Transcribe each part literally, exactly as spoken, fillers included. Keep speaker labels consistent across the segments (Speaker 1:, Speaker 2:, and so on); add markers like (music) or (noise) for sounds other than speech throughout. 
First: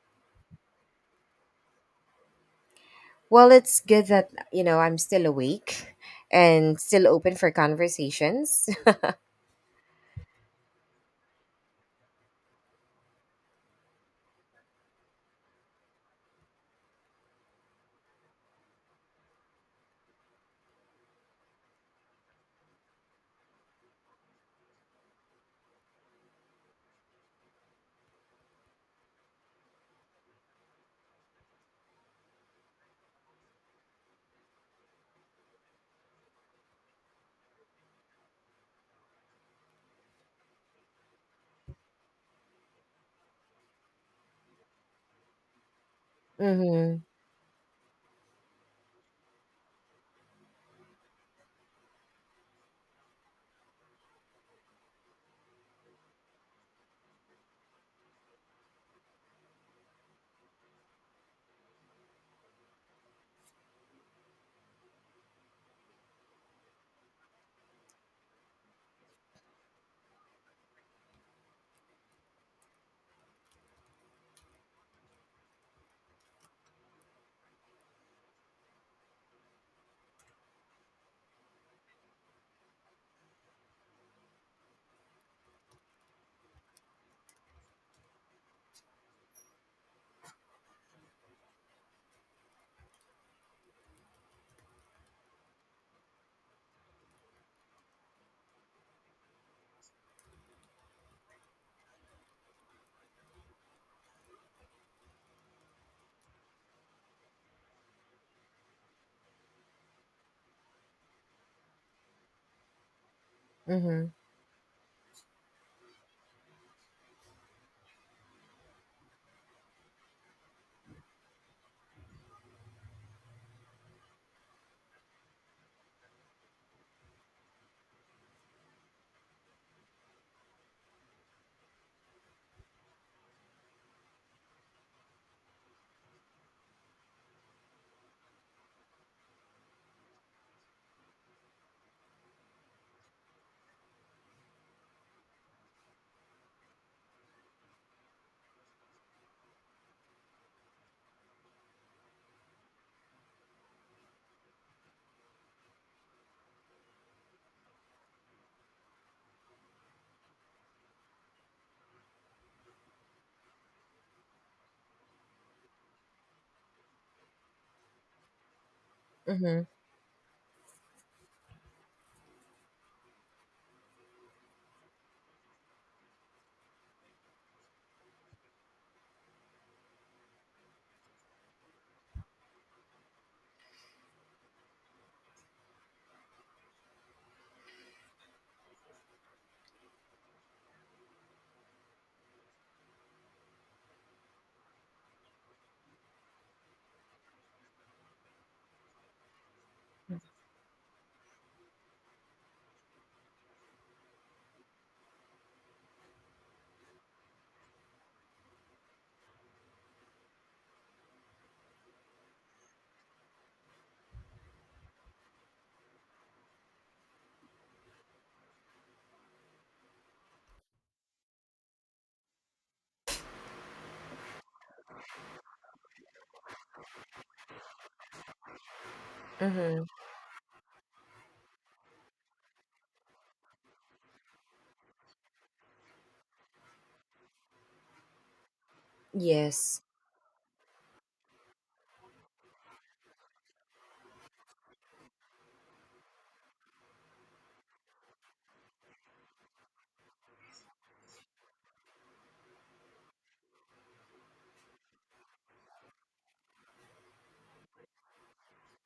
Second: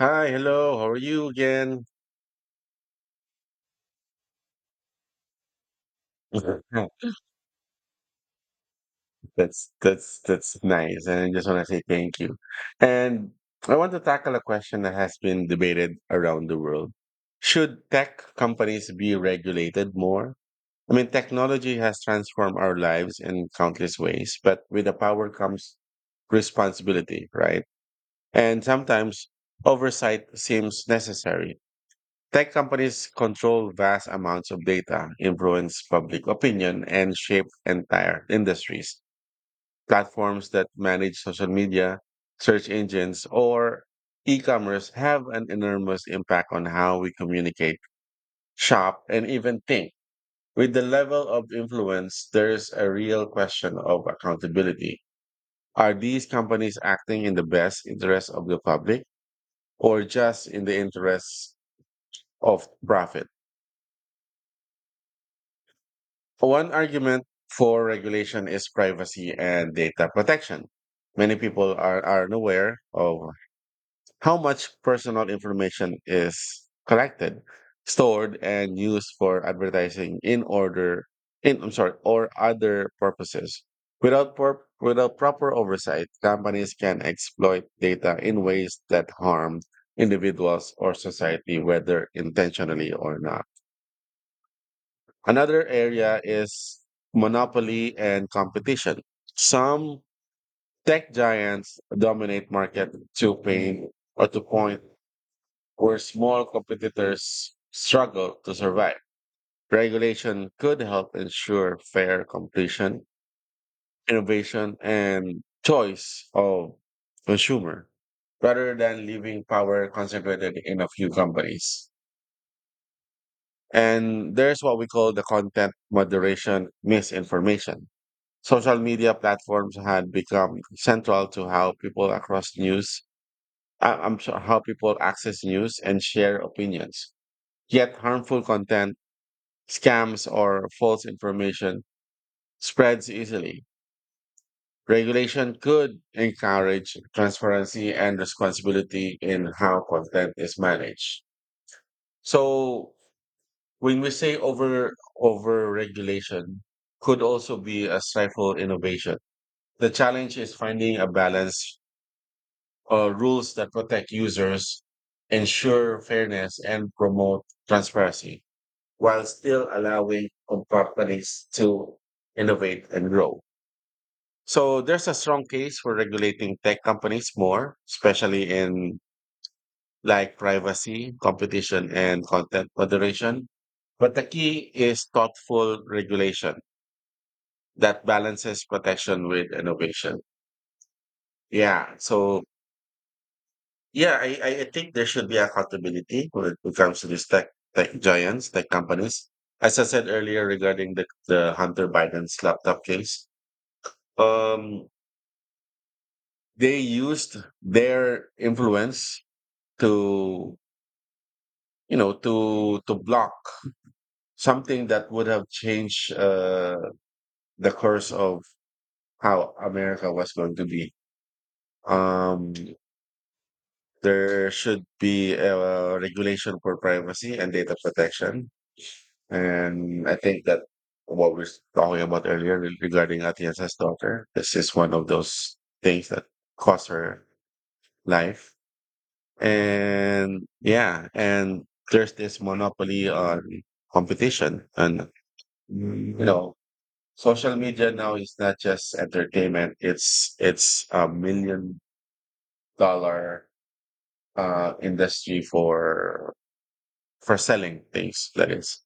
Speaker 1: Hi, hello. How are you again?
Speaker 2: Well, it's good that, you know, I'm still awake and
Speaker 1: (laughs)
Speaker 2: still open for conversations. (laughs)
Speaker 1: That's that's that's nice, and I just want to say thank you. And I want to tackle a question that has been debated around the world. Should tech companies be regulated more? I mean, technology has transformed our lives in countless ways, but with the power comes responsibility, right? And sometimes oversight seems necessary. Tech companies control vast amounts of data, influence public opinion, and shape entire industries. Platforms that manage social media, search engines, or e commerce have an enormous impact on how
Speaker 2: Mhm.
Speaker 1: we communicate, shop, and even think. With the level of influence, there's a real question of accountability. Are these companies acting in the best interest of the public or just in the interests of profit? One argument for regulation is privacy and data protection. Many people are, are unaware of how much personal information is collected, stored, and used for advertising in order in I'm sorry, or other purposes. Without por- without proper oversight, companies can exploit data in ways that harm individuals or society, whether intentionally or not. Another area is monopoly and competition. Some tech giants dominate market to pain or to point where small competitors struggle to survive. Regulation could help ensure fair competition,
Speaker 2: Mhm.
Speaker 1: innovation, and choice of consumer rather than leaving power concentrated in a few companies. And there's what we call the content moderation misinformation. Social media platforms had become central to how people across news, uh, I'm sorry, how people access news and share opinions. Yet harmful content, scams, or false information spreads easily. Regulation could encourage transparency and responsibility in how content is managed. So when we say over over regulation could also be a stifle innovation. The challenge is finding a balance, uh, rules that protect users, ensure fairness, and promote transparency while
Speaker 2: Mhm.
Speaker 1: still allowing com- companies to innovate and grow. So there's a strong case for regulating tech companies more, especially in like privacy, competition, and content moderation. But the key is thoughtful regulation that balances protection with innovation. Yeah. So yeah, I, I I think there should be accountability when it comes to these tech tech giants, tech companies. As I said earlier regarding the, the Hunter Biden's laptop case, um, they used their influence to, you know to to block something that would have changed, uh, the course of how America was going to be. Um, there should be a regulation for privacy and data protection.
Speaker 2: Mhm.
Speaker 1: And I think that what we are talking about earlier re- regarding Atienza's daughter, this is one of those things that cost her life.
Speaker 2: Yes.
Speaker 1: And yeah, and there's this monopoly on competition. And you know, social media now is not just entertainment, it's it's a million dollar uh industry for for selling things. That is.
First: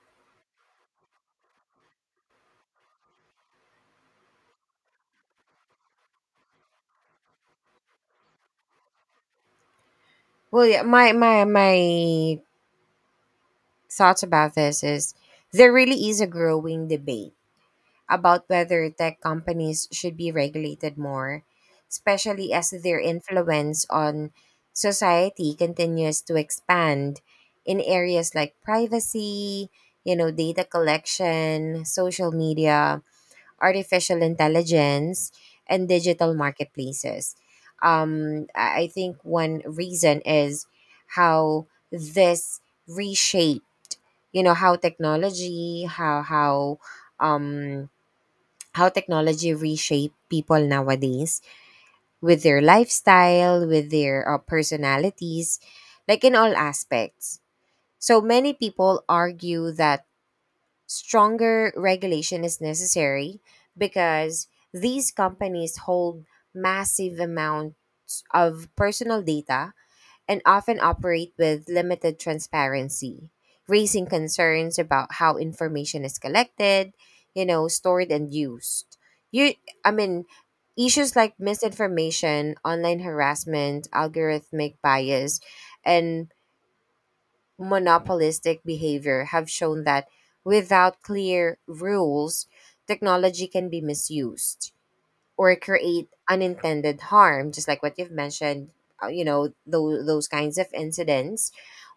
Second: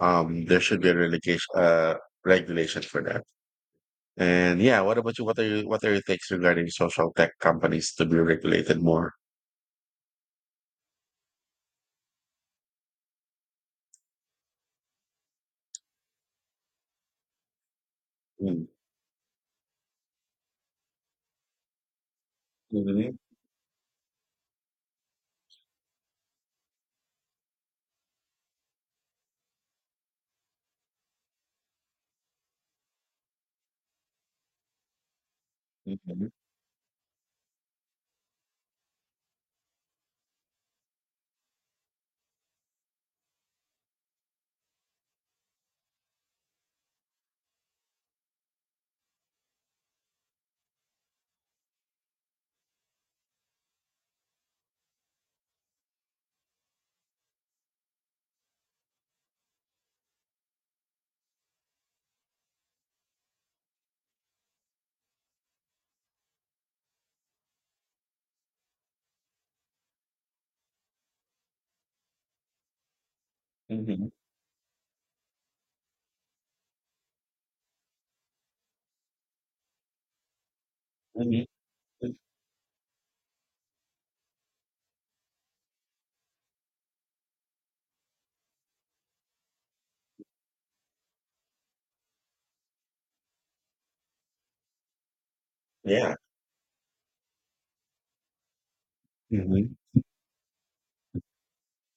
Speaker 1: Um there should be a relegation uh regulation for that. And yeah, what about you? What are you, what are your takes regarding social tech companies to be regulated more?
Speaker 2: Well, yeah, my my my thoughts about this is there really is a growing debate about
Speaker 1: Mm.
Speaker 2: whether tech companies should be regulated more, especially as their
Speaker 1: Mhm.
Speaker 2: influence on society continues to expand in areas like privacy, you know, data collection, social media, artificial intelligence, and
Speaker 1: Mhm.
Speaker 2: digital marketplaces. Um, I I think one reason is how this reshaped, you know, how technology, how how um how technology reshape people nowadays with their lifestyle, with their uh, personalities, like in all aspects. So many people argue that stronger regulation is necessary because these companies hold massive amounts of personal data and often operate with limited transparency, raising
Speaker 1: Mhm.
Speaker 2: concerns about how information is collected, you know, stored and used. You I mean, issues like
Speaker 1: Mhm. Mm.
Speaker 2: misinformation, online harassment, algorithmic bias, and monopolistic behavior have shown that without clear rules, technology can be misused or create
Speaker 1: Yeah.
Speaker 2: unintended harm, just like what you've mentioned, uh, you know,
Speaker 1: Mhm.
Speaker 2: those, those kinds of incidents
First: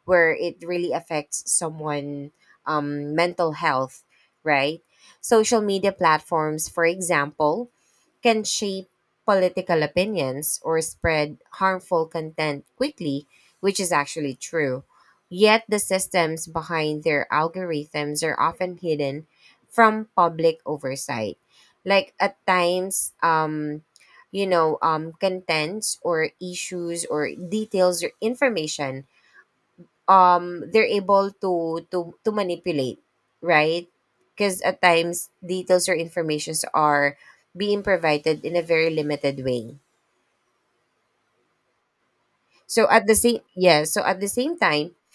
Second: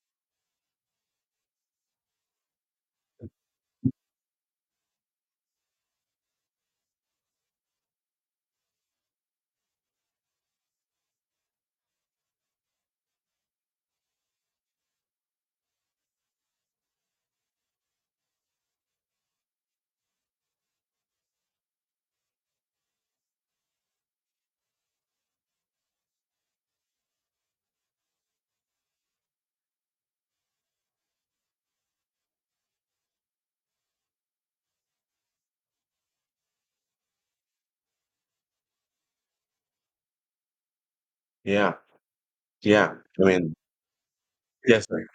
Speaker 2: where it really affects someone um, mental health, right? Social media platforms, for example, can shape political opinions or spread harmful content quickly, which is actually true. Yet the systems behind their algorithms are often hidden from public oversight. Like at times, um, you know, um, contents or issues or details or information um they're able to to to manipulate, right? Because at times details or informations are being provided in a very limited way
Speaker 1: Yeah.
Speaker 2: so
Speaker 1: Yeah.
Speaker 2: at the
Speaker 1: I
Speaker 2: same
Speaker 1: mean,
Speaker 2: yeah so at the same
Speaker 1: yes,
Speaker 2: time.
Speaker 1: sir.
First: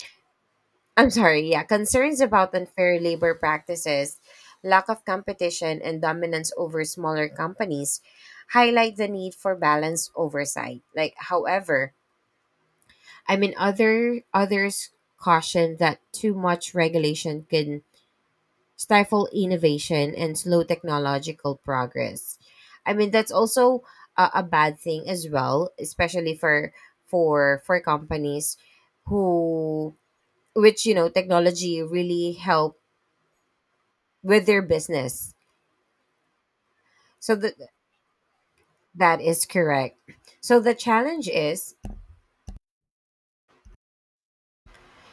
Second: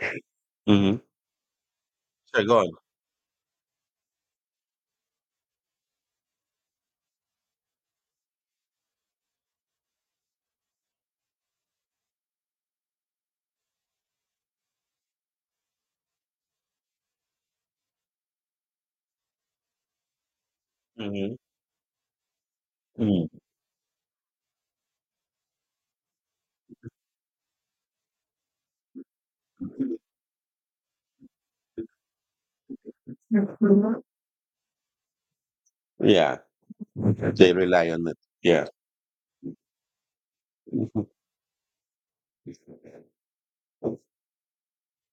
Speaker 1: Hmm.
Speaker 2: (laughs) I'm sorry yeah Concerns
Speaker 1: So
Speaker 2: about
Speaker 1: go on.
Speaker 2: unfair labor practices, lack of competition and dominance over smaller companies highlight the need for balanced oversight. Like however i mean other others caution that too much regulation can stifle innovation and slow
Speaker 1: Mm-hmm.
Speaker 2: technological progress. I mean,
Speaker 1: Mm.
Speaker 2: that's also a, a bad thing as well, especially for for for companies who which you know technology really help with their business.
Speaker 1: Yeah.
Speaker 2: So
Speaker 1: They
Speaker 2: that
Speaker 1: rely on it. Yeah.
Speaker 2: that is correct. So the
Speaker 1: Mm-hmm.
Speaker 2: challenge is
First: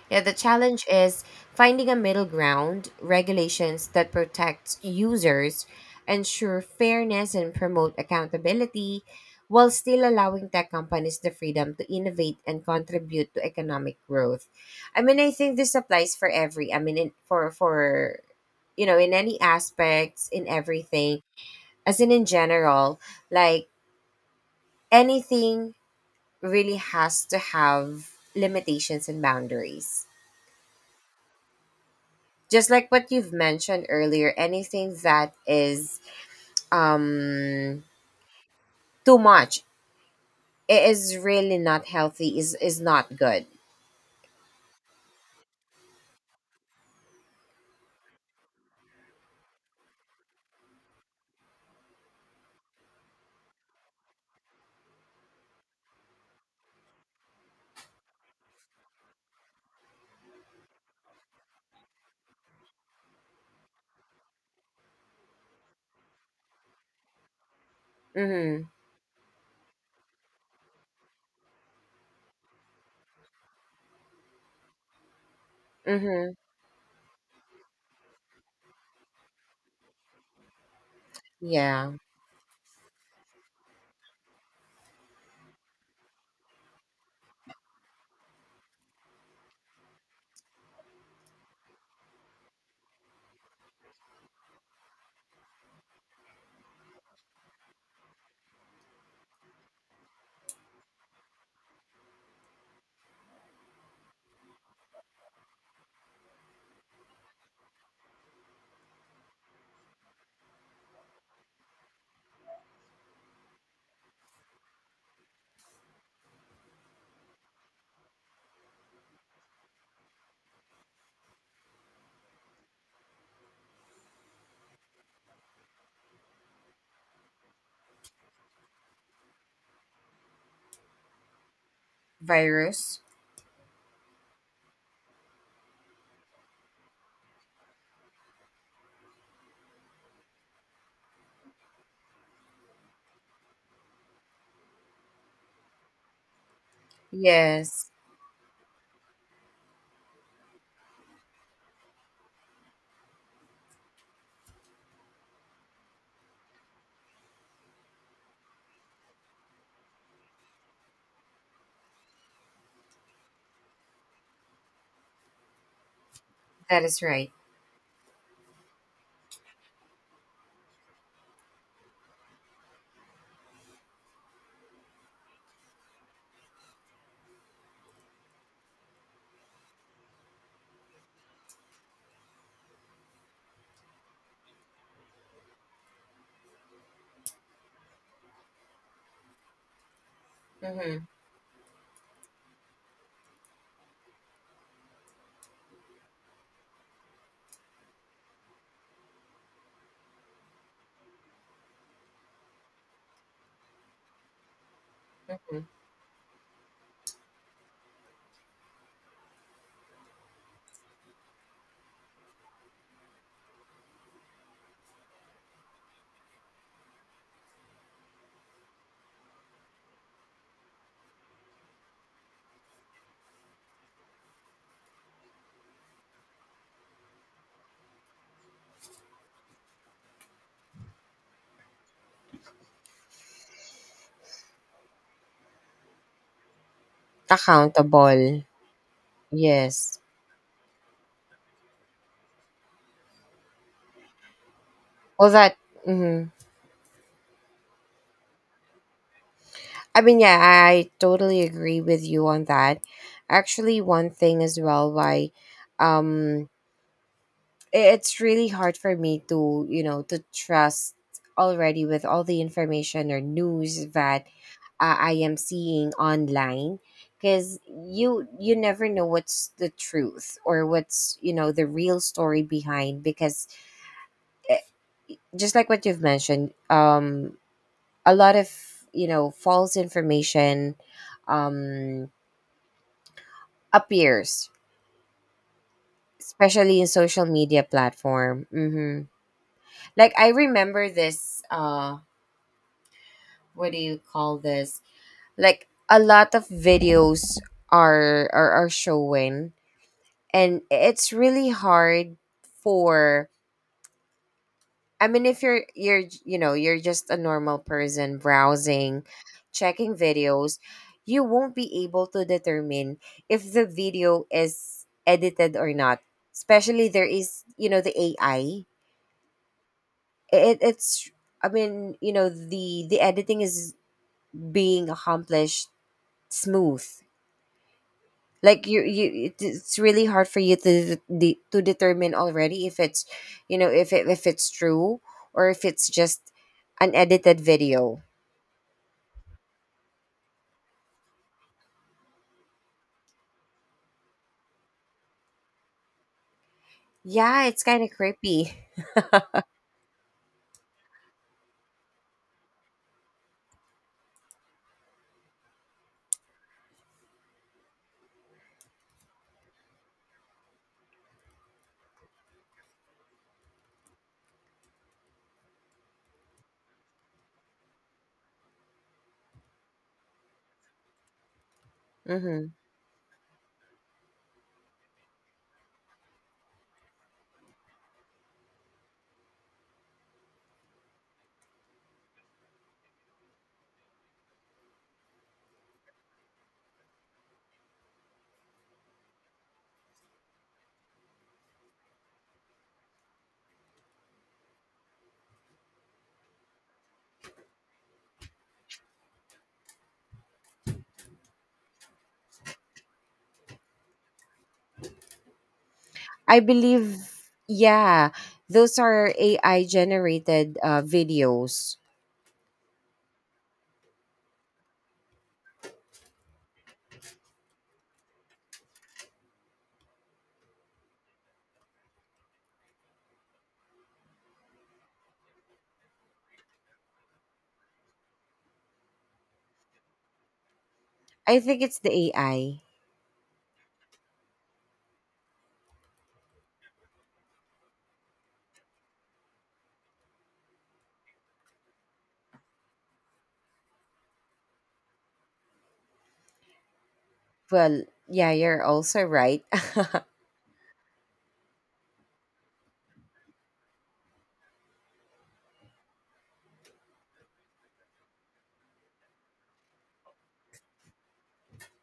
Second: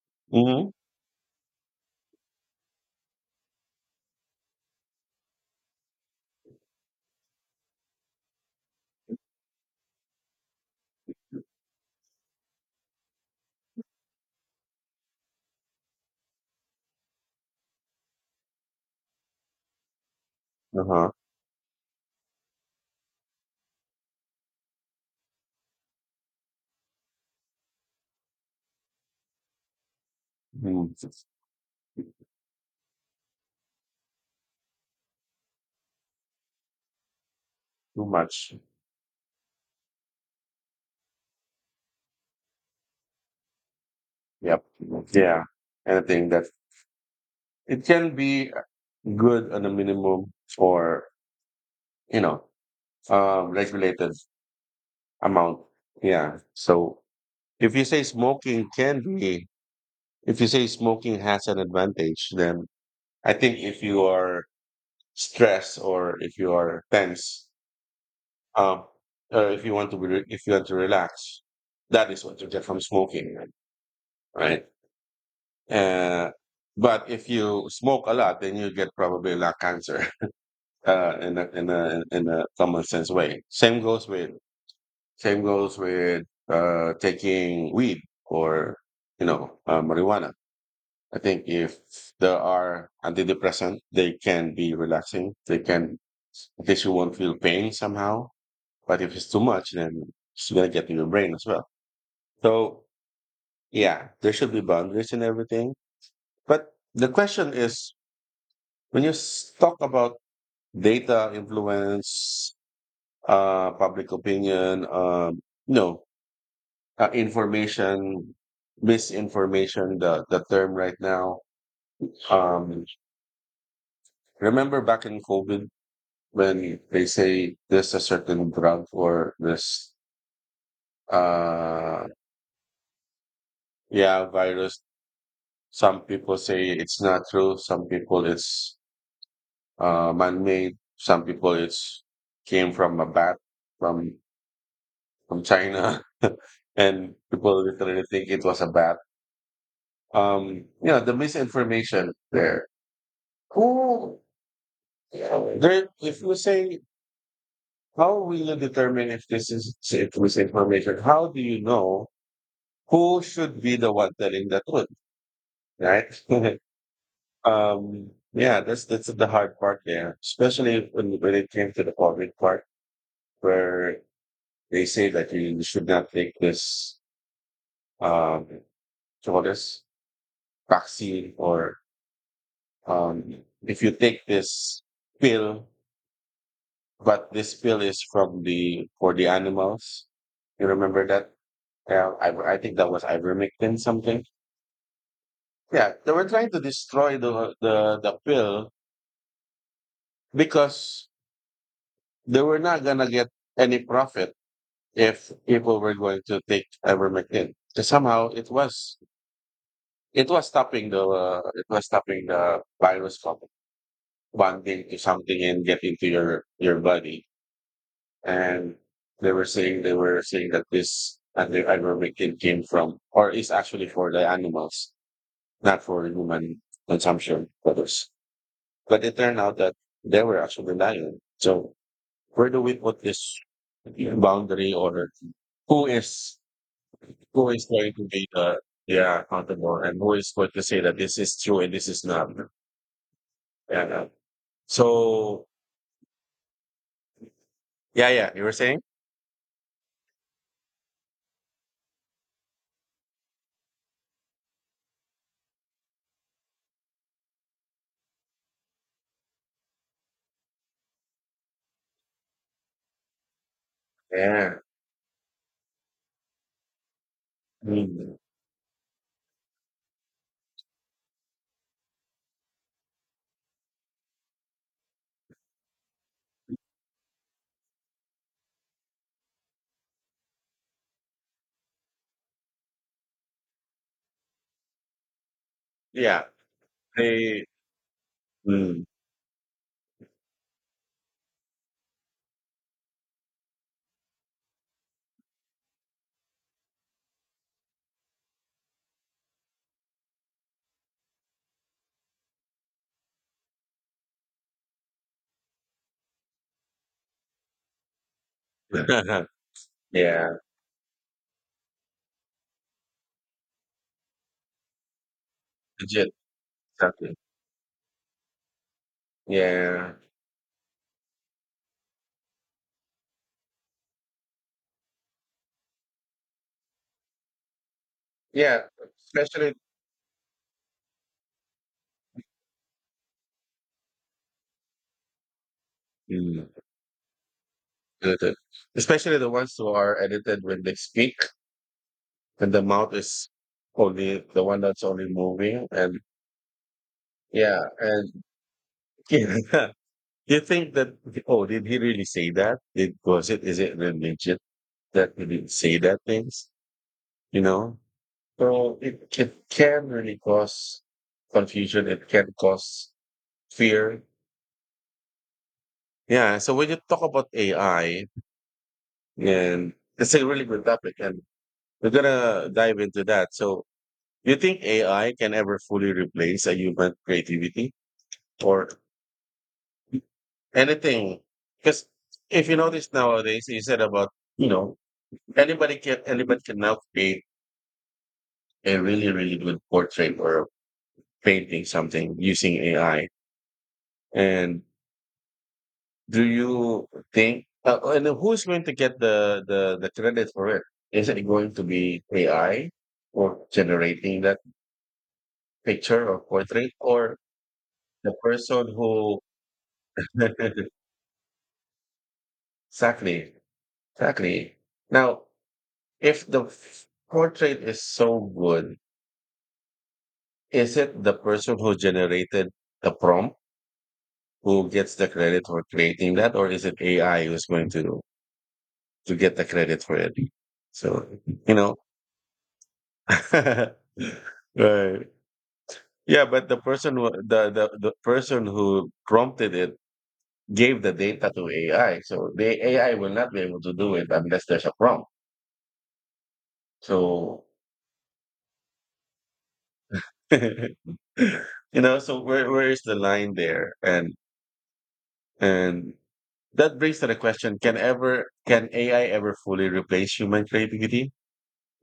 Speaker 2: Yeah, the
Speaker 1: Mm-hmm.
Speaker 2: challenge is finding a middle ground, regulations that protect users, ensure fairness, and promote accountability, while still allowing tech companies the freedom to innovate and contribute to economic growth. I mean, I think this applies for every, I mean, in, for, for, you know, in any aspects, in
Speaker 1: Uh-huh.
Speaker 2: everything, as in in general, like anything really has to have limitations and boundaries.
Speaker 1: Mm. It's
Speaker 2: Just like what you've mentioned earlier, anything that is um
Speaker 1: too much.
Speaker 2: too much i- is really not healthy. Is is not good.
Speaker 1: Yep. Yeah. And I think that it can be good on a minimum for, you know, uh, regulated amount. Yeah. So if you say smoking can be, if you say smoking has an advantage, then I think if you are stressed or if you are tense,
Speaker 2: Mhm.
Speaker 1: um, or if you want to be, re- if you want to relax, that is what you get from smoking, right? Uh,
Speaker 2: Mhm.
Speaker 1: but if you smoke a lot, then you get probably lung cancer. (laughs) Uh, in a in
Speaker 2: Yeah.
Speaker 1: a in a common sense way. Same goes with Same goes with, uh, taking weed or you know, uh, marijuana. I think if there are antidepressant, they can be relaxing. They can, in case you won't feel pain somehow. But if it's too much, then it's gonna get to your brain as well. So yeah, there should be boundaries and everything. But the question is, when you s- talk about data influence, uh, public opinion, um, no uh, information, misinformation, the the term right now. um Remember back in COVID when they say there's a certain drug or this, uh
Speaker 2: Virus.
Speaker 1: yeah, virus. Some people say it's not true, some people it's, uh man-made, some people it's came from a bat, from from China. (laughs) And people
Speaker 2: Yes,
Speaker 1: literally think it was a bat. Um you know, the misinformation there, who there, if we say, how will you determine if this is, if it was information? How do you know who should be the one telling the truth, right? (laughs)
Speaker 2: that is right.
Speaker 1: um, yeah, that's that's the hard part there, especially when when it came to the COVID part, where they say that you should not take this, um, call this vaccine, or um, if you take this pill, but this pill is from the for the animals. You remember
Speaker 2: Mhm.
Speaker 1: that? Yeah, I, I think that was ivermectin something. Yeah, they were trying to destroy the the the pill because they were not gonna get any profit if
Speaker 2: Mhm.
Speaker 1: people were going to take ivermectin. So somehow it was, it was stopping the uh, it was stopping the virus from bonding to something and get into your your body. And they were saying they were saying that this and the ivermectin came from or is actually for the animals, not for human consumption for. But it turned out that they were actually lying. So where do we put this boundary, or who is who is going to be
Speaker 2: Accountable.
Speaker 1: the, yeah accountable,
Speaker 2: Yes.
Speaker 1: and who is going to say that this is true and this is not? Yeah, yeah.
Speaker 2: Well,
Speaker 1: So
Speaker 2: that. Mhm.
Speaker 1: yeah, yeah. You were saying?
Speaker 2: I mean, yeah, I totally agree with you on that. Actually, one thing as well why, um, i- it's really hard for me to you know to trust already with all the information or news that
Speaker 1: Yeah.
Speaker 2: uh, I am seeing online, because
Speaker 1: Mm.
Speaker 2: you you never know what's the truth or what's you know the real story behind. Because eh, just like what you've mentioned um a lot of you know false information um appears,
Speaker 1: Yeah.
Speaker 2: especially in social
Speaker 1: They
Speaker 2: media platform.
Speaker 1: mm.
Speaker 2: Hmm like I remember this, uh what do you call this like a lot of videos are are, are showing, and it's really hard for, I mean if you're you're you know you're just a normal person browsing,
Speaker 1: (laughs)
Speaker 2: checking
Speaker 1: Yeah.
Speaker 2: videos, you won't be able to determine if the video is edited or not,
Speaker 1: Legit.
Speaker 2: especially there
Speaker 1: Exactly.
Speaker 2: is you know the AI.
Speaker 1: Yeah.
Speaker 2: It, it's i mean you know the the editing is being accomplished smooth.
Speaker 1: Yeah.
Speaker 2: Like you you it-
Speaker 1: Especially
Speaker 2: it's really hard for you to de- de- to determine already if it's you know if it, if it's true or if it's just
Speaker 1: mm,
Speaker 2: an edited video.
Speaker 1: edited. Especially the ones who are edited when they speak, and the mouth is only the one that's only moving. And
Speaker 2: Yeah,
Speaker 1: yeah,
Speaker 2: it's kind of
Speaker 1: and
Speaker 2: creepy.
Speaker 1: (laughs) yeah, you think that, oh, did he really say that? Did, was it, is it really legit that he didn't say that things, you know? So it, it can really cause confusion, it can cause fear. Yeah, so when you talk about AI, and it's a really good topic and we're
Speaker 2: Hmm,
Speaker 1: gonna dive into that. So do you think AI can ever fully replace a human creativity or anything? Because if you notice nowadays you said about, you know, anybody can anybody can now create a really really good portrait or painting something using AI. And do you think, uh, oh, and who's going to get the, the the credit for it? Is it going to be AI or generating that picture or
Speaker 2: I
Speaker 1: portrait, or
Speaker 2: believe, yeah,
Speaker 1: the person
Speaker 2: those are
Speaker 1: who
Speaker 2: AI generated
Speaker 1: (laughs)
Speaker 2: uh, videos.
Speaker 1: exactly, exactly. Now if the f- portrait is so good, is it the person who generated the prompt who gets the credit for creating that, or is it A I who's going to to get the credit for it? So
Speaker 2: I
Speaker 1: you
Speaker 2: think
Speaker 1: know,
Speaker 2: it's the AI.
Speaker 1: (laughs) right? Yeah, but the person who, the, the the person who prompted it gave the data to A I, so the A I will not be able to do it unless there's a prompt. So
Speaker 2: Well, yeah, you're also right.
Speaker 1: (laughs) you know, so where where is the line there? And and that brings to the question, can ever can A I ever fully replace human creativity?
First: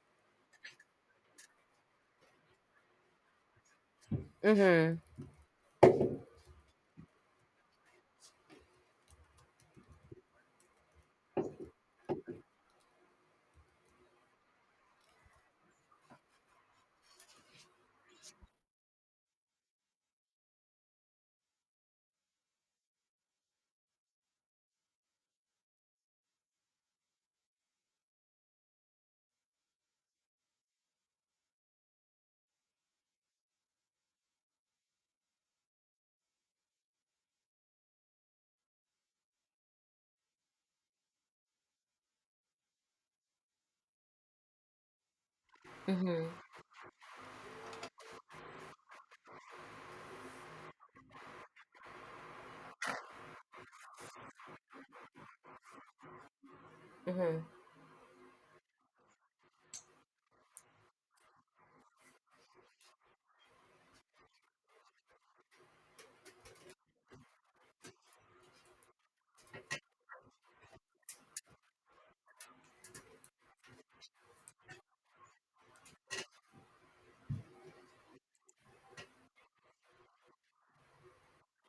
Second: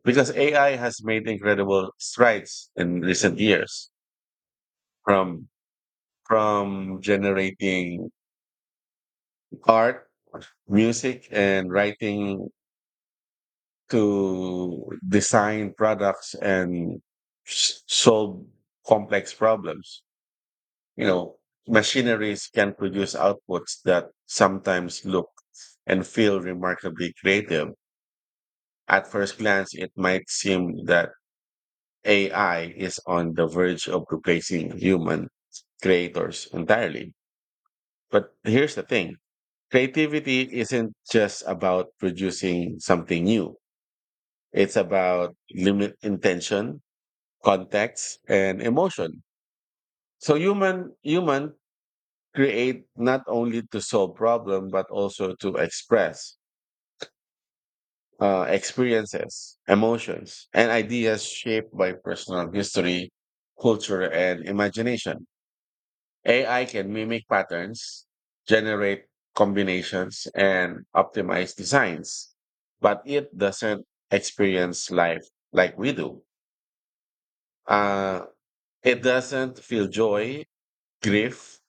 Speaker 1: Because A I has made incredible strides in recent years,
Speaker 2: (laughs)
Speaker 1: from from generating art, music and writing, to design products and s- solve complex problems. You know, machineries can produce outputs that sometimes look and feel remarkably creative. At first glance, it might seem that A I is on the verge of replacing human creators entirely. But here's the thing, creativity isn't just about producing something new. It's about limit
Speaker 2: Mm-hmm.
Speaker 1: intention, context, and emotion. So human human create not only to solve problem but also to express,
Speaker 2: Mm-hmm.
Speaker 1: uh, experiences, emotions, and ideas shaped by personal history, culture, and imagination. A I can mimic patterns, generate combinations, and optimize designs, but it doesn't experience life like we do. Uh, it doesn't feel joy, grief,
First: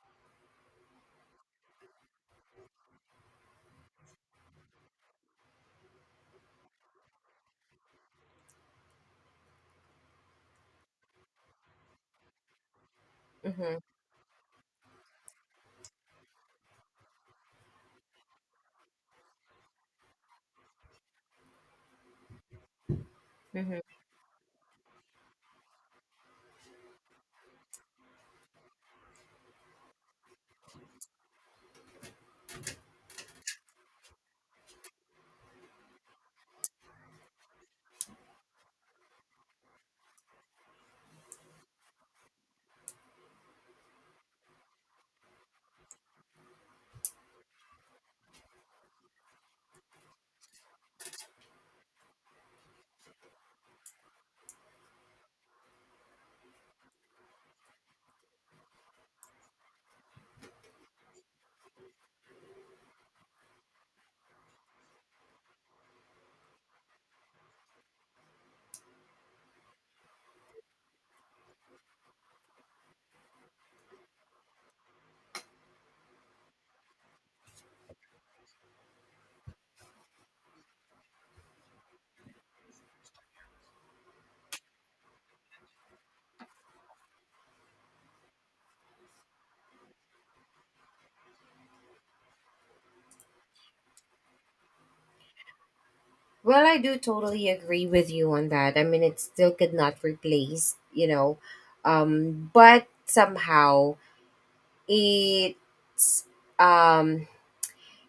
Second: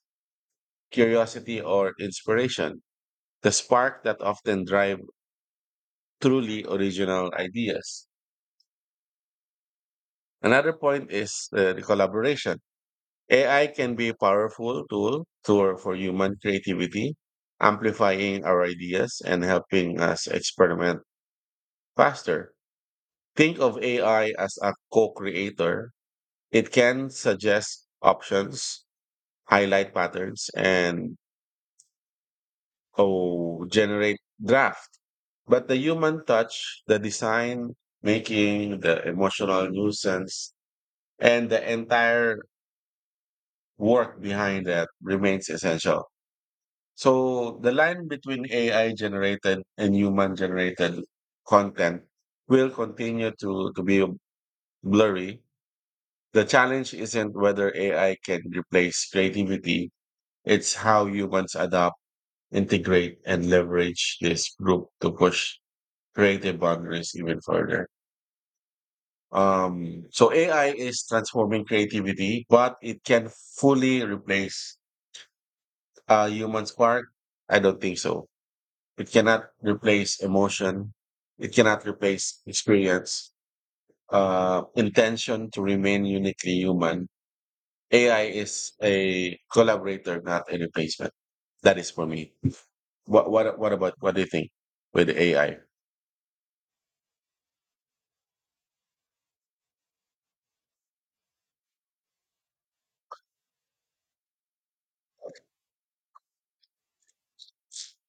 Speaker 1: curiosity, or inspiration, the spark that often drive truly original ideas. Another point is, uh, the collaboration. A I
Speaker 2: Mm-hmm.
Speaker 1: can be a powerful tool to, for human creativity, amplifying our ideas and helping us experiment faster. Think of
Speaker 2: Mm-hmm.
Speaker 1: A I as a co creator. It can suggest options, highlight patterns, and oh, generate draft. But the human touch, the design, making, the emotional nuisance, and the entire work behind that remains essential. So the line between A I generated and human generated content will continue to, to be blurry. The challenge isn't whether A I can replace creativity, it's how humans adapt, integrate, and leverage this group to push creative boundaries even further. Um, so A I is transforming creativity, but it can fully replace a human spark. I don't think so. It cannot replace emotion. It cannot replace experience. Uh, intention to remain uniquely human. A I is a collaborator, not a replacement. That is for me. What what what about what do you think with A I?
Speaker 2: Well, I do totally agree with you on that. I mean, it still could not replace, you know, um, but somehow it's um,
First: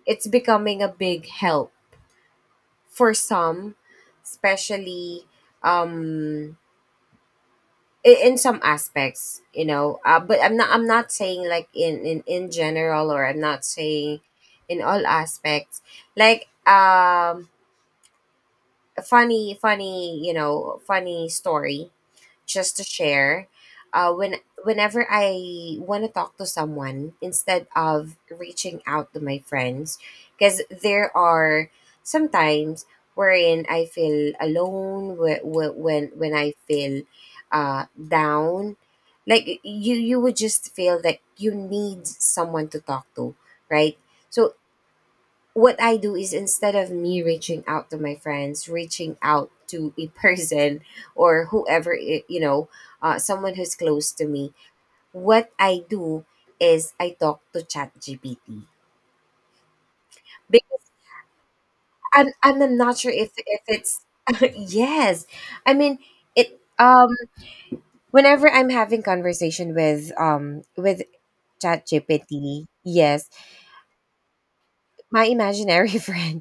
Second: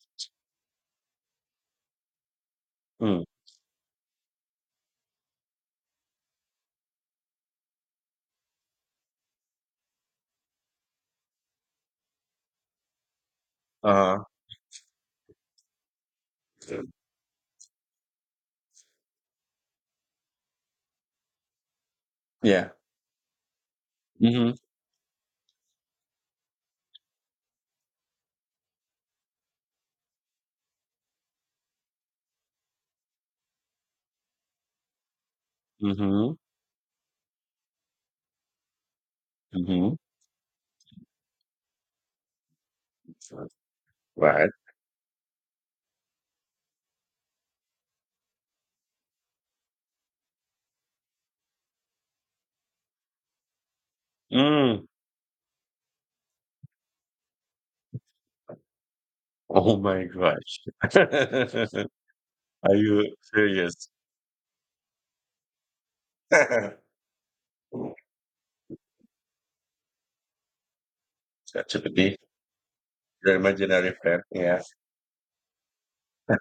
Speaker 2: it's becoming a big help for
Speaker 1: Mm.
Speaker 2: some, especially um, in, in some aspects, you know. Uh, but I'm not I'm not saying like in, in in general, or I'm not saying
Speaker 1: Uh-huh.
Speaker 2: in all aspects. Like um, funny funny you know funny story
Speaker 1: Yeah.
Speaker 2: just to share uh, When
Speaker 1: Mm-hmm.
Speaker 2: whenever I want to talk to someone instead of reaching out to my friends, because there are sometimes wherein I feel alone, wh- wh- when
Speaker 1: Mm-hmm.
Speaker 2: when I feel uh, down, like
Speaker 1: Mm-hmm.
Speaker 2: you you would just feel that you need someone to talk to, right?
Speaker 1: Right.
Speaker 2: So what I do is instead of me reaching out to my friends, reaching out to a (laughs) person or whoever, i- you know, uh, someone who's close to me,
Speaker 1: Mm.
Speaker 2: what I do is I talk to ChatGPT.
Speaker 1: Oh my gosh.
Speaker 2: Because
Speaker 1: (laughs)
Speaker 2: I'm, I'm
Speaker 1: Are
Speaker 2: I'm not sure
Speaker 1: you
Speaker 2: if, if
Speaker 1: serious?
Speaker 2: it's, (laughs) yes. I mean, it,
Speaker 1: (laughs)
Speaker 2: um, whenever I'm having conversation with, um, with
Speaker 1: ChatGPT,
Speaker 2: ChatGPT, yes.
Speaker 1: your imaginary friend. Yeah.
Speaker 2: My imaginary (laughs) friend.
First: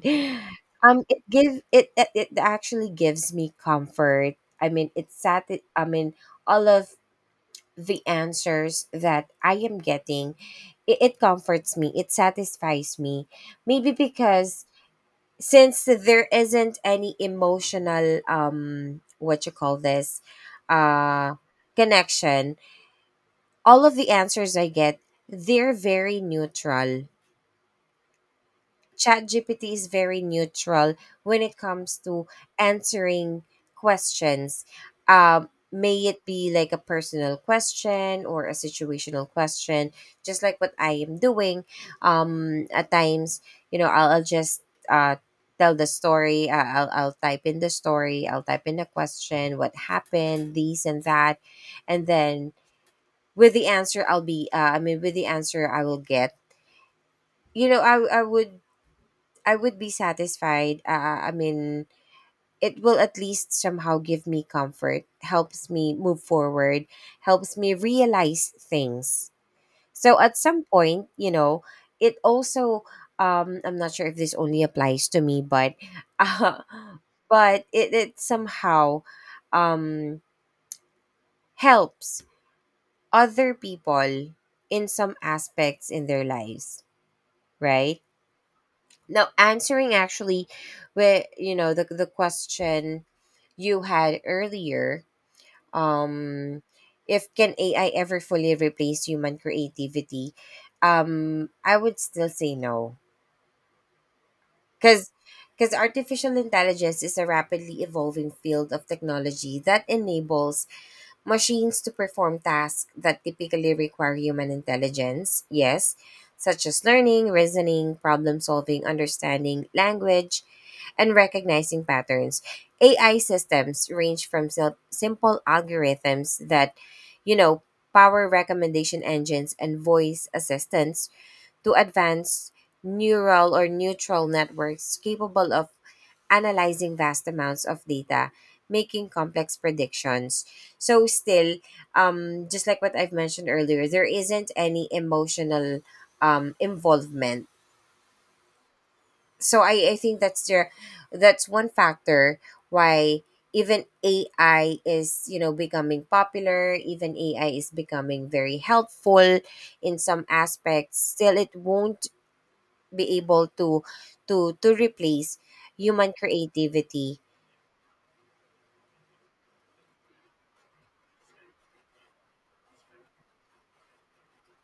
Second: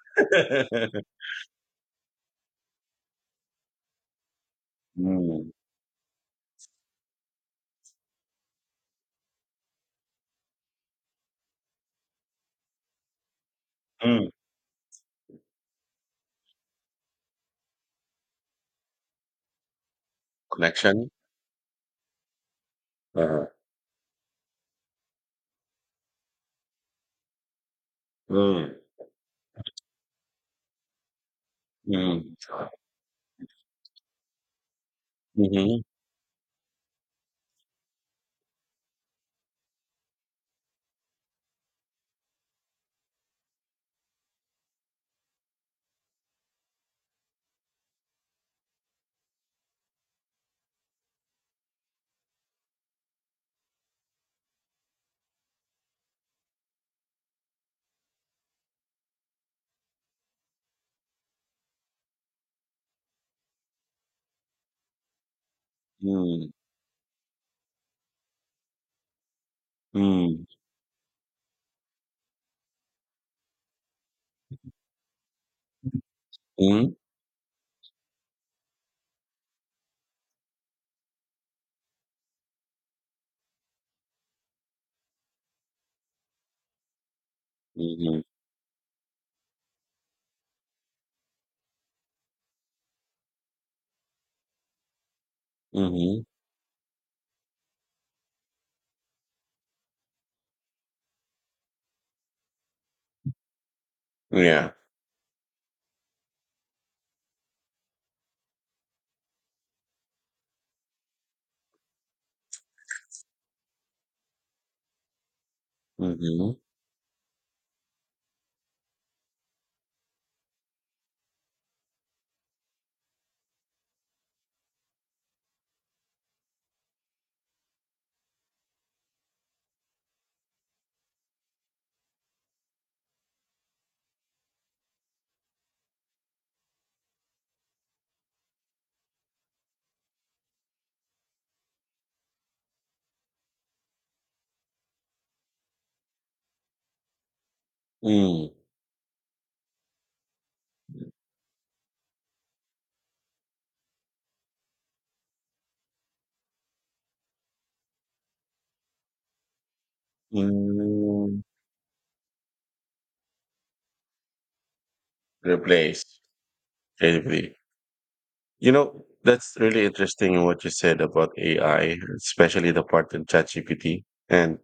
Speaker 2: Um, it give it, it it actually gives me comfort. I mean, it's sad.
Speaker 1: Mm.
Speaker 2: That, I mean, all of the answers that I am getting, it, it comforts me. It satisfies me. Maybe
Speaker 1: Mm.
Speaker 2: because since there isn't any emotional um, what you call this,
Speaker 1: Connection.
Speaker 2: uh, connection.
Speaker 1: Uh,
Speaker 2: All of the answers I get, they're very neutral.
Speaker 1: mm.
Speaker 2: ChatGPT is very neutral when it comes to
Speaker 1: Mm.
Speaker 2: answering questions. Um,
Speaker 1: Mm-hmm.
Speaker 2: may it be like a personal question or a situational question, just like what I am doing. Um, at times, you know, I'll, I'll just uh, tell the story. Uh, I'll, I'll type in the story. I'll type in the question, what happened, these and that, and then with the answer, I'll be. Uh, I mean, with the answer, I will get. You know, I I would I would be satisfied. Uh, I mean, it will at least somehow give me comfort, helps me move
Speaker 1: Mm.
Speaker 2: forward, helps me realize things. So at
Speaker 1: Mm.
Speaker 2: some point, you know, it also um I'm not sure if this only applies to me, but (laughs) uh,
Speaker 1: Mm.
Speaker 2: but it, it somehow um helps other people in some aspects in their lives, right?
Speaker 1: Mm-hmm.
Speaker 2: Now, answering actually with you know the the question you had earlier,
Speaker 1: Mm-hmm.
Speaker 2: um, if can A I ever fully replace human creativity? Um, I would still say no,
Speaker 1: Yeah.
Speaker 2: because because artificial intelligence is a rapidly evolving field of technology that enables machines to perform tasks that typically require human intelligence, yes,
Speaker 1: Mm-hmm.
Speaker 2: such as learning, reasoning, problem solving, understanding language, and recognizing patterns. A I systems range from sil- simple algorithms that, you know, power recommendation engines and voice assistants to advanced neural or neutral networks capable of analyzing vast amounts of data, making complex predictions. So still, um, just like what I've mentioned earlier, there isn't any emotional um, involvement.
Speaker 1: Mm.
Speaker 2: So I, I think that's the that's one factor why even A I is you know becoming popular. Even A I is becoming very helpful in some aspects. Still,
Speaker 1: Mm.
Speaker 2: it won't be able to to to replace human
Speaker 1: Replace.
Speaker 2: creativity.
Speaker 1: Basically. You know, that's really interesting what you said about A I, especially the part in ChatGPT. And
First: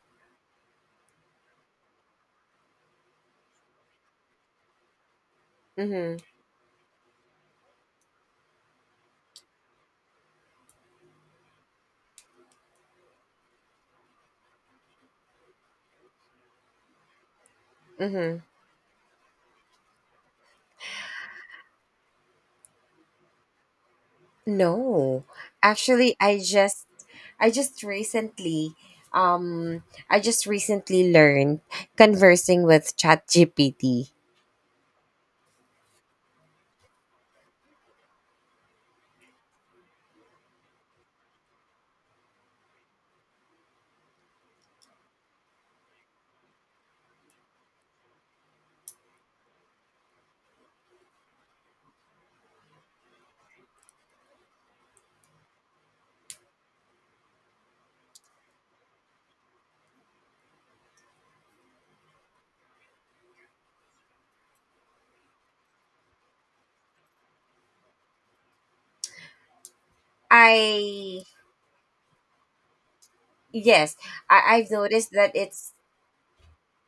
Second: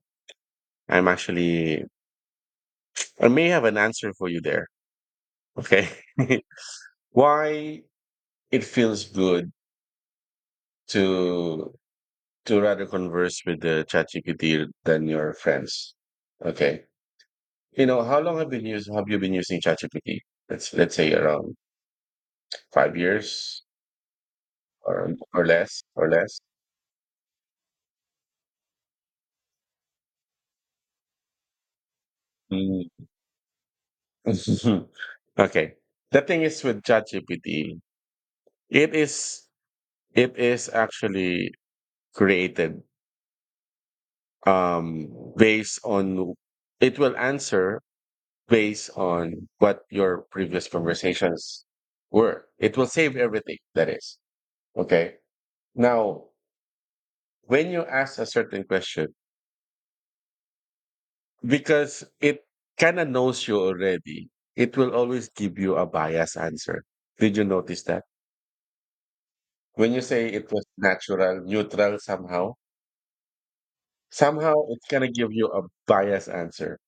Speaker 1: I'm actually, I may have an answer for you there. Okay.
Speaker 2: Mm-hmm.
Speaker 1: (laughs) Why it feels good to to rather converse with the ChatGPT than your friends. Okay. You know, how long
Speaker 2: Mm-hmm.
Speaker 1: have been use have you been using ChatGPT? Let's let's say around five years or
Speaker 2: No,
Speaker 1: or less or
Speaker 2: actually, I
Speaker 1: less.
Speaker 2: just I just recently um I just recently learned conversing
Speaker 1: Mm.
Speaker 2: with ChatGPT.
Speaker 1: (laughs) Okay. The thing is with ChatGPT, it is it is actually created um, based on it will answer based on what your previous conversations were. It will save everything that is. Okay. Now, when you ask a certain question, because it kind of knows you already, it will always give you a biased answer. Did you notice that? When you say it was
Speaker 2: I
Speaker 1: natural, neutral somehow,
Speaker 2: Yes, I,
Speaker 1: somehow
Speaker 2: I've
Speaker 1: it's going to
Speaker 2: noticed
Speaker 1: give
Speaker 2: that
Speaker 1: you a
Speaker 2: it's
Speaker 1: biased answer.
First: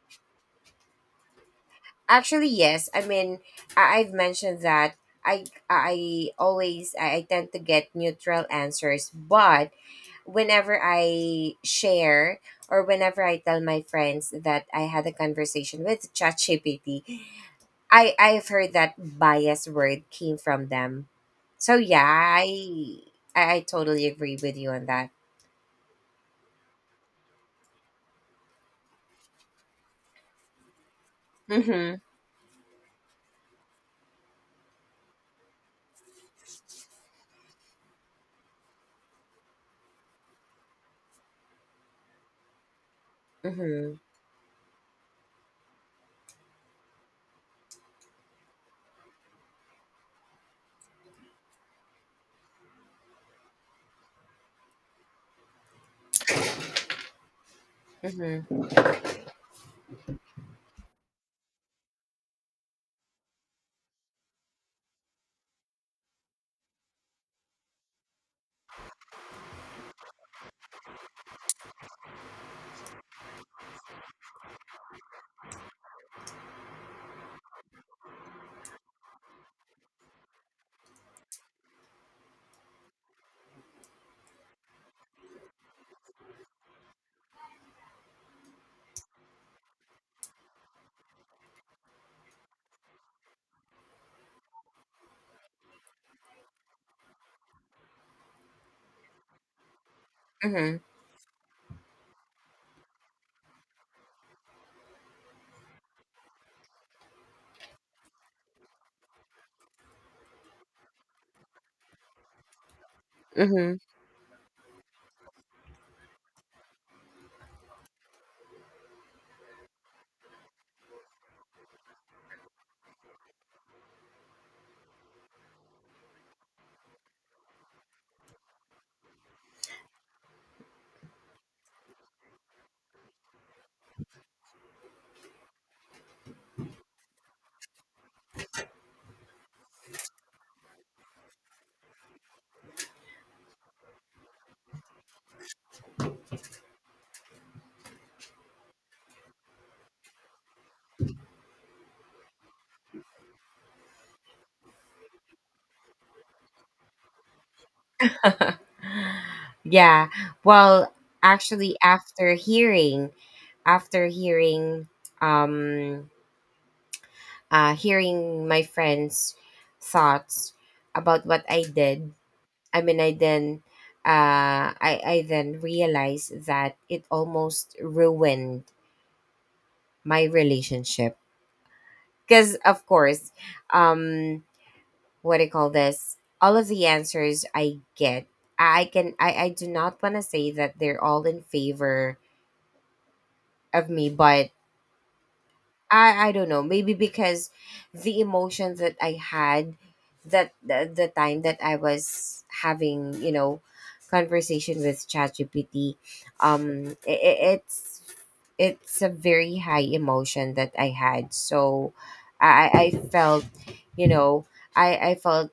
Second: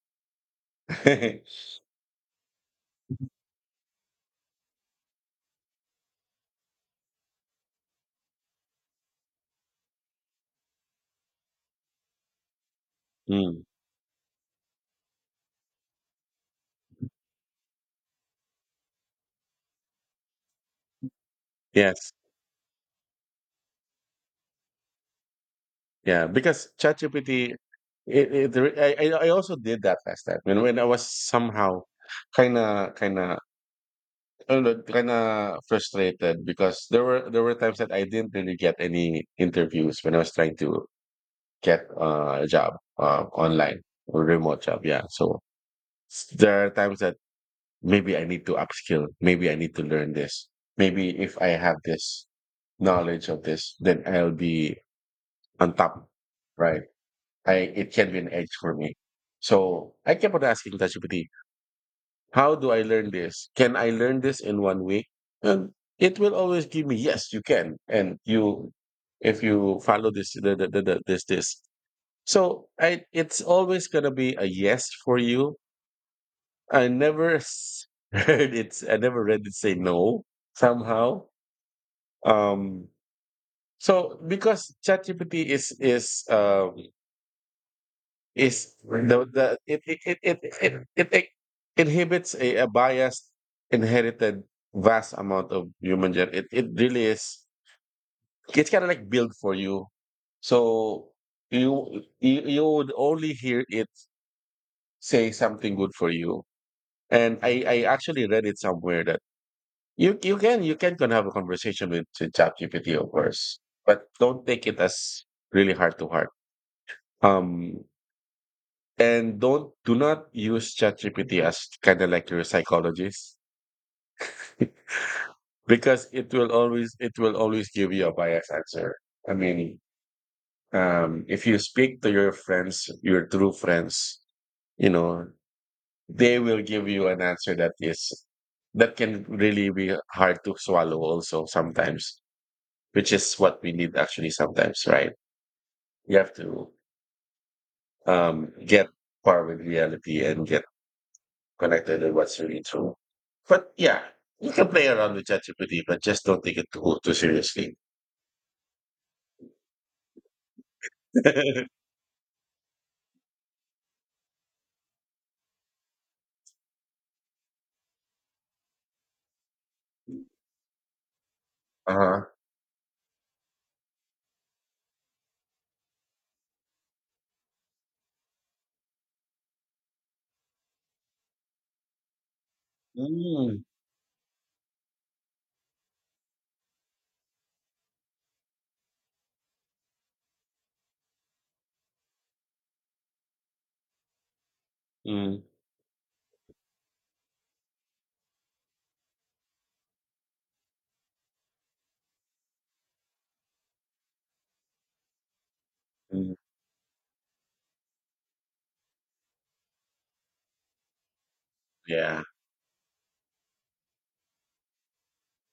Speaker 1: (laughs)
Speaker 2: actually yes. I mean, I, I've mentioned that I I always I, I tend to get neutral answers, but whenever I share or whenever I tell
Speaker 1: Mm.
Speaker 2: my friends that I had a conversation with ChatGPT, I I've heard that bias word came from them. So yeah,
Speaker 1: Yes.
Speaker 2: I I, I totally agree with you on that.
Speaker 1: Yeah, because ChatGPT, it, it re- I I I also did that last time when when I was somehow
Speaker 2: Mm-hmm.
Speaker 1: kind of kind of kind of frustrated because there were there were times that I didn't really get any interviews when I was trying to get uh, a job uh, online
Speaker 2: Mm-hmm.
Speaker 1: or remote job. Yeah, so s- there are times that maybe I need to upskill, maybe I need to learn this, maybe if I have this knowledge of this, then I'll be on top, right? I it can be an edge
Speaker 2: Mm-hmm.
Speaker 1: for me. So I kept on asking ChatGPT, how do I learn this? Can I learn this in one week? And it will always give me, yes, you can. And you, if you follow this, the, the, the, the- this, this. So I, it's always going to be a yes for you. I never s- (laughs) heard it. I never read it say no somehow. Um, so because ChatGPT is, is, uh, is the, the it, it, it, it, it, it, it inhibits a, a biased inherited vast amount of human gen it, it really is it's kind of like built for you,
Speaker 2: Mm-hmm.
Speaker 1: so you, you you would only hear it say something good for you. And i i actually read it somewhere that you you can you can can have a conversation with, with chat, of course,
Speaker 2: Mm-hmm.
Speaker 1: but don't take it as really heart to heart. um And don't do not use ChatGPT as kind of like your psychologist (laughs) because it will always it will always give you a biased answer. I mean, um, if you speak to your friends, your true friends, you know, they will give you an answer that is that can really be hard to swallow also sometimes, which is what we need actually sometimes, right? You have to um, get par with reality and get connected and what's really true. But yeah, you can play around with ChatGPT, but just don't take it too, too seriously.
Speaker 2: (laughs) Yeah. Well, actually,
Speaker 1: (laughs)
Speaker 2: after hearing, after hearing, um, uh, hearing my friends' thoughts about what I did,
Speaker 1: Uh-huh.
Speaker 2: I mean, I then, uh, I I then realized that it almost ruined my relationship. Because of course,
Speaker 1: Mm,
Speaker 2: um, what do you call this? All of the answers I get, I can, I, I do not want to say that they're all in favor of me, but
Speaker 1: mm,
Speaker 2: I i don't know, maybe because the emotions that I had, that the, the time that I was having you know conversation with ChatGPT,
Speaker 1: mm,
Speaker 2: um it it's it's a very high emotion that I had. So
Speaker 1: yeah.
Speaker 2: I, I felt, you know, I, I felt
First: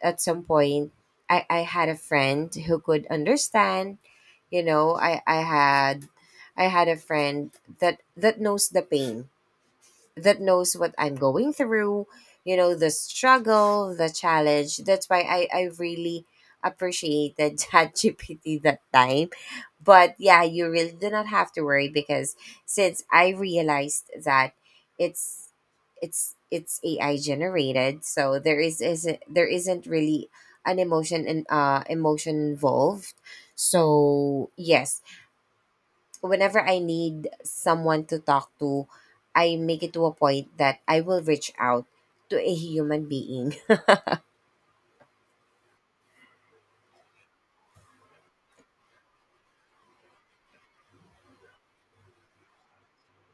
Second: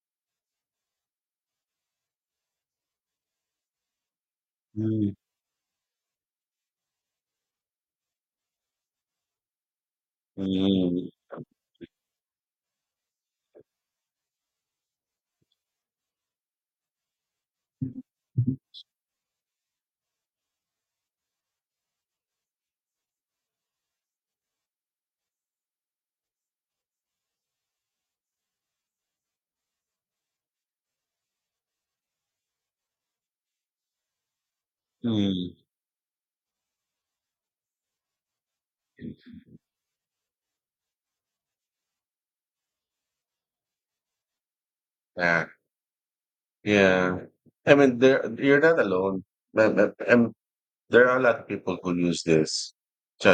Speaker 2: at some point I, I had a friend who could understand, you know,
Speaker 1: Mm,
Speaker 2: I, I had I had a friend that that knows the pain that knows what
Speaker 1: mm,
Speaker 2: I'm going through, you know, the struggle, the challenge. That's why I, I really appreciated (laughs) ChatGPT that time. But yeah, you really do not have to worry because since I realized that it's it's it's A I generated, so there is isn't there isn't really an emotion and uh emotion involved. So yes,
Speaker 1: mm.
Speaker 2: whenever I need someone to talk to, I make it to a point that I will reach out to a human being. (laughs)
Speaker 1: Yeah. Yeah. I mean, there, you're not alone. And, and and there are a lot of people who use this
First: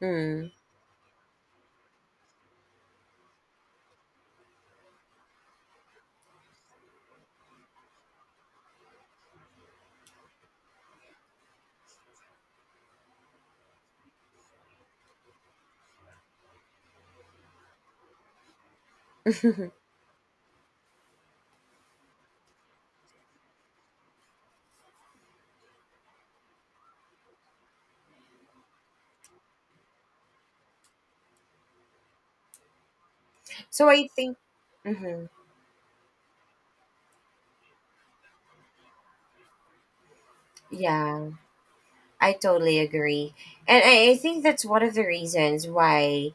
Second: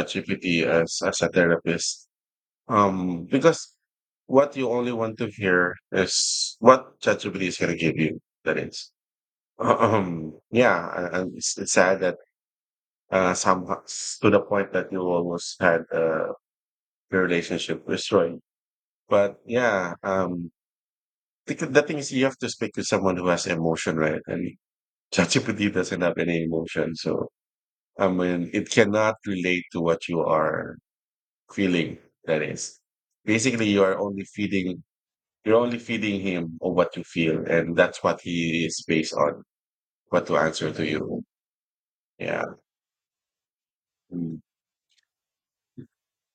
Speaker 2: Mm.
Speaker 1: as, as a therapist. Um, because what you only want to hear is what ChatGPT is going to give you. That is. Um, yeah, and and it's, it's sad that uh, somehow s- to the point that you almost had uh, your relationship destroyed. But
Speaker 2: (laughs)
Speaker 1: yeah, um, the, good- the thing is, you have to speak to someone who has emotion, right? And (laughs) ChatGPT doesn't have any emotion, so I mean, it cannot relate to what you are feeling. That is basically you
Speaker 2: So
Speaker 1: are
Speaker 2: I
Speaker 1: only
Speaker 2: think,
Speaker 1: feeding
Speaker 2: mhm.
Speaker 1: you're only feeding him on what you feel, and that's what he is based on, what to answer to you.
Speaker 2: Yeah, I
Speaker 1: Yeah,
Speaker 2: totally agree. And I, I
Speaker 1: mm,
Speaker 2: think that's one of the reasons why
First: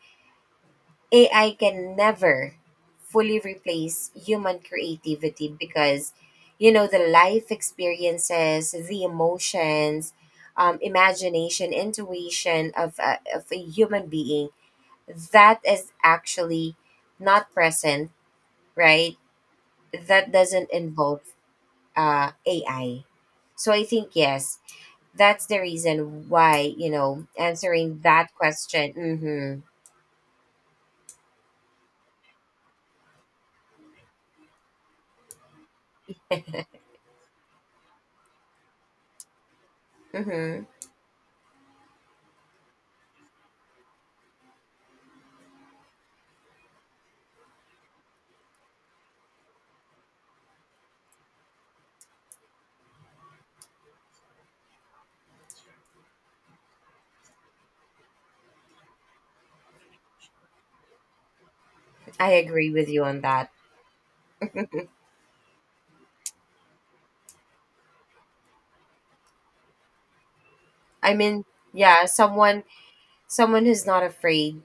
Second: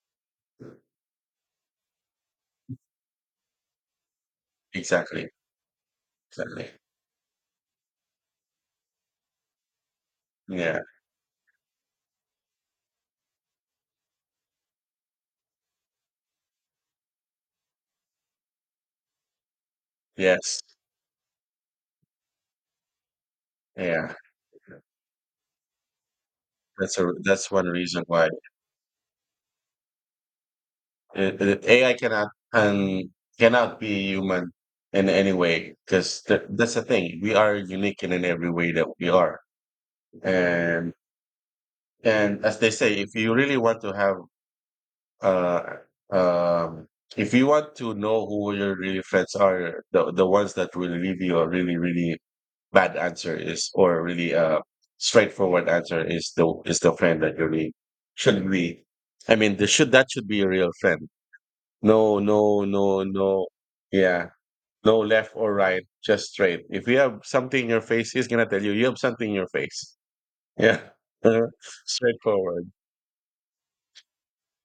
Speaker 2: A I can never fully replace human
Speaker 1: exactly.
Speaker 2: creativity because,
Speaker 1: Certainly.
Speaker 2: you know, the life experiences, the emotions,
Speaker 1: Yeah.
Speaker 2: um, imagination, intuition of a, of a human being that is actually not present, right? That
Speaker 1: Yes.
Speaker 2: doesn't involve uh, A I. So I think,
Speaker 1: Yeah.
Speaker 2: yes, that's the reason why, you
Speaker 1: That's a
Speaker 2: know,
Speaker 1: that's one
Speaker 2: answering
Speaker 1: reason why
Speaker 2: that question.
Speaker 1: it, it, A I cannot and cannot be human in any way because th- that's the thing. We are unique in, in every way that we are,
Speaker 2: Mm-hmm, mm-hmm,
Speaker 1: and and as they say, if you really want to have uh um if you want to know who your really friends are, the the ones that will leave you are really really bad answer is, or really uh, straightforward answer is the is the friend that you really should be. I mean, this should that should be a real friend. No,
Speaker 2: I
Speaker 1: no,
Speaker 2: agree with you
Speaker 1: no,
Speaker 2: on
Speaker 1: no.
Speaker 2: that.
Speaker 1: Yeah, no left or right, just straight. If you have something in your face, he's gonna tell you you have something in your face. Yeah,
Speaker 2: I
Speaker 1: (laughs)
Speaker 2: mean, yeah, someone
Speaker 1: straightforward
Speaker 2: someone who's not afraid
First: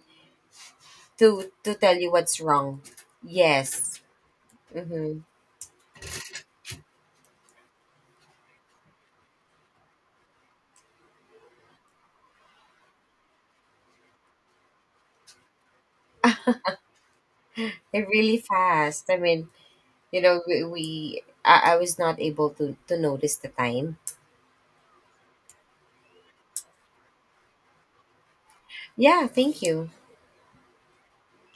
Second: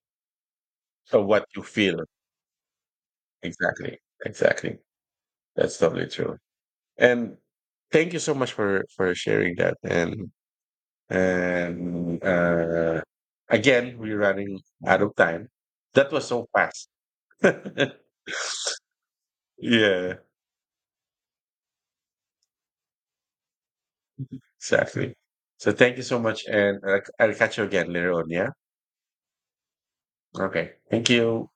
Speaker 1: of what
Speaker 2: to
Speaker 1: you
Speaker 2: to tell
Speaker 1: feel.
Speaker 2: you what's wrong.
Speaker 1: Exactly,
Speaker 2: Yes.
Speaker 1: exactly.
Speaker 2: Mm-hmm.
Speaker 1: That's totally true. And thank you so much for for sharing that, and and uh, again we're running out of time, that was so fast.
Speaker 2: They're
Speaker 1: (laughs)
Speaker 2: really fast. I mean,
Speaker 1: Yeah,
Speaker 2: you know, we, we I, I was not able to, to notice the time.
Speaker 1: exactly. So thank you so much, and uh, I'll catch you again later on. Yeah,
Speaker 2: Yeah, thank you.
Speaker 1: okay, thank you.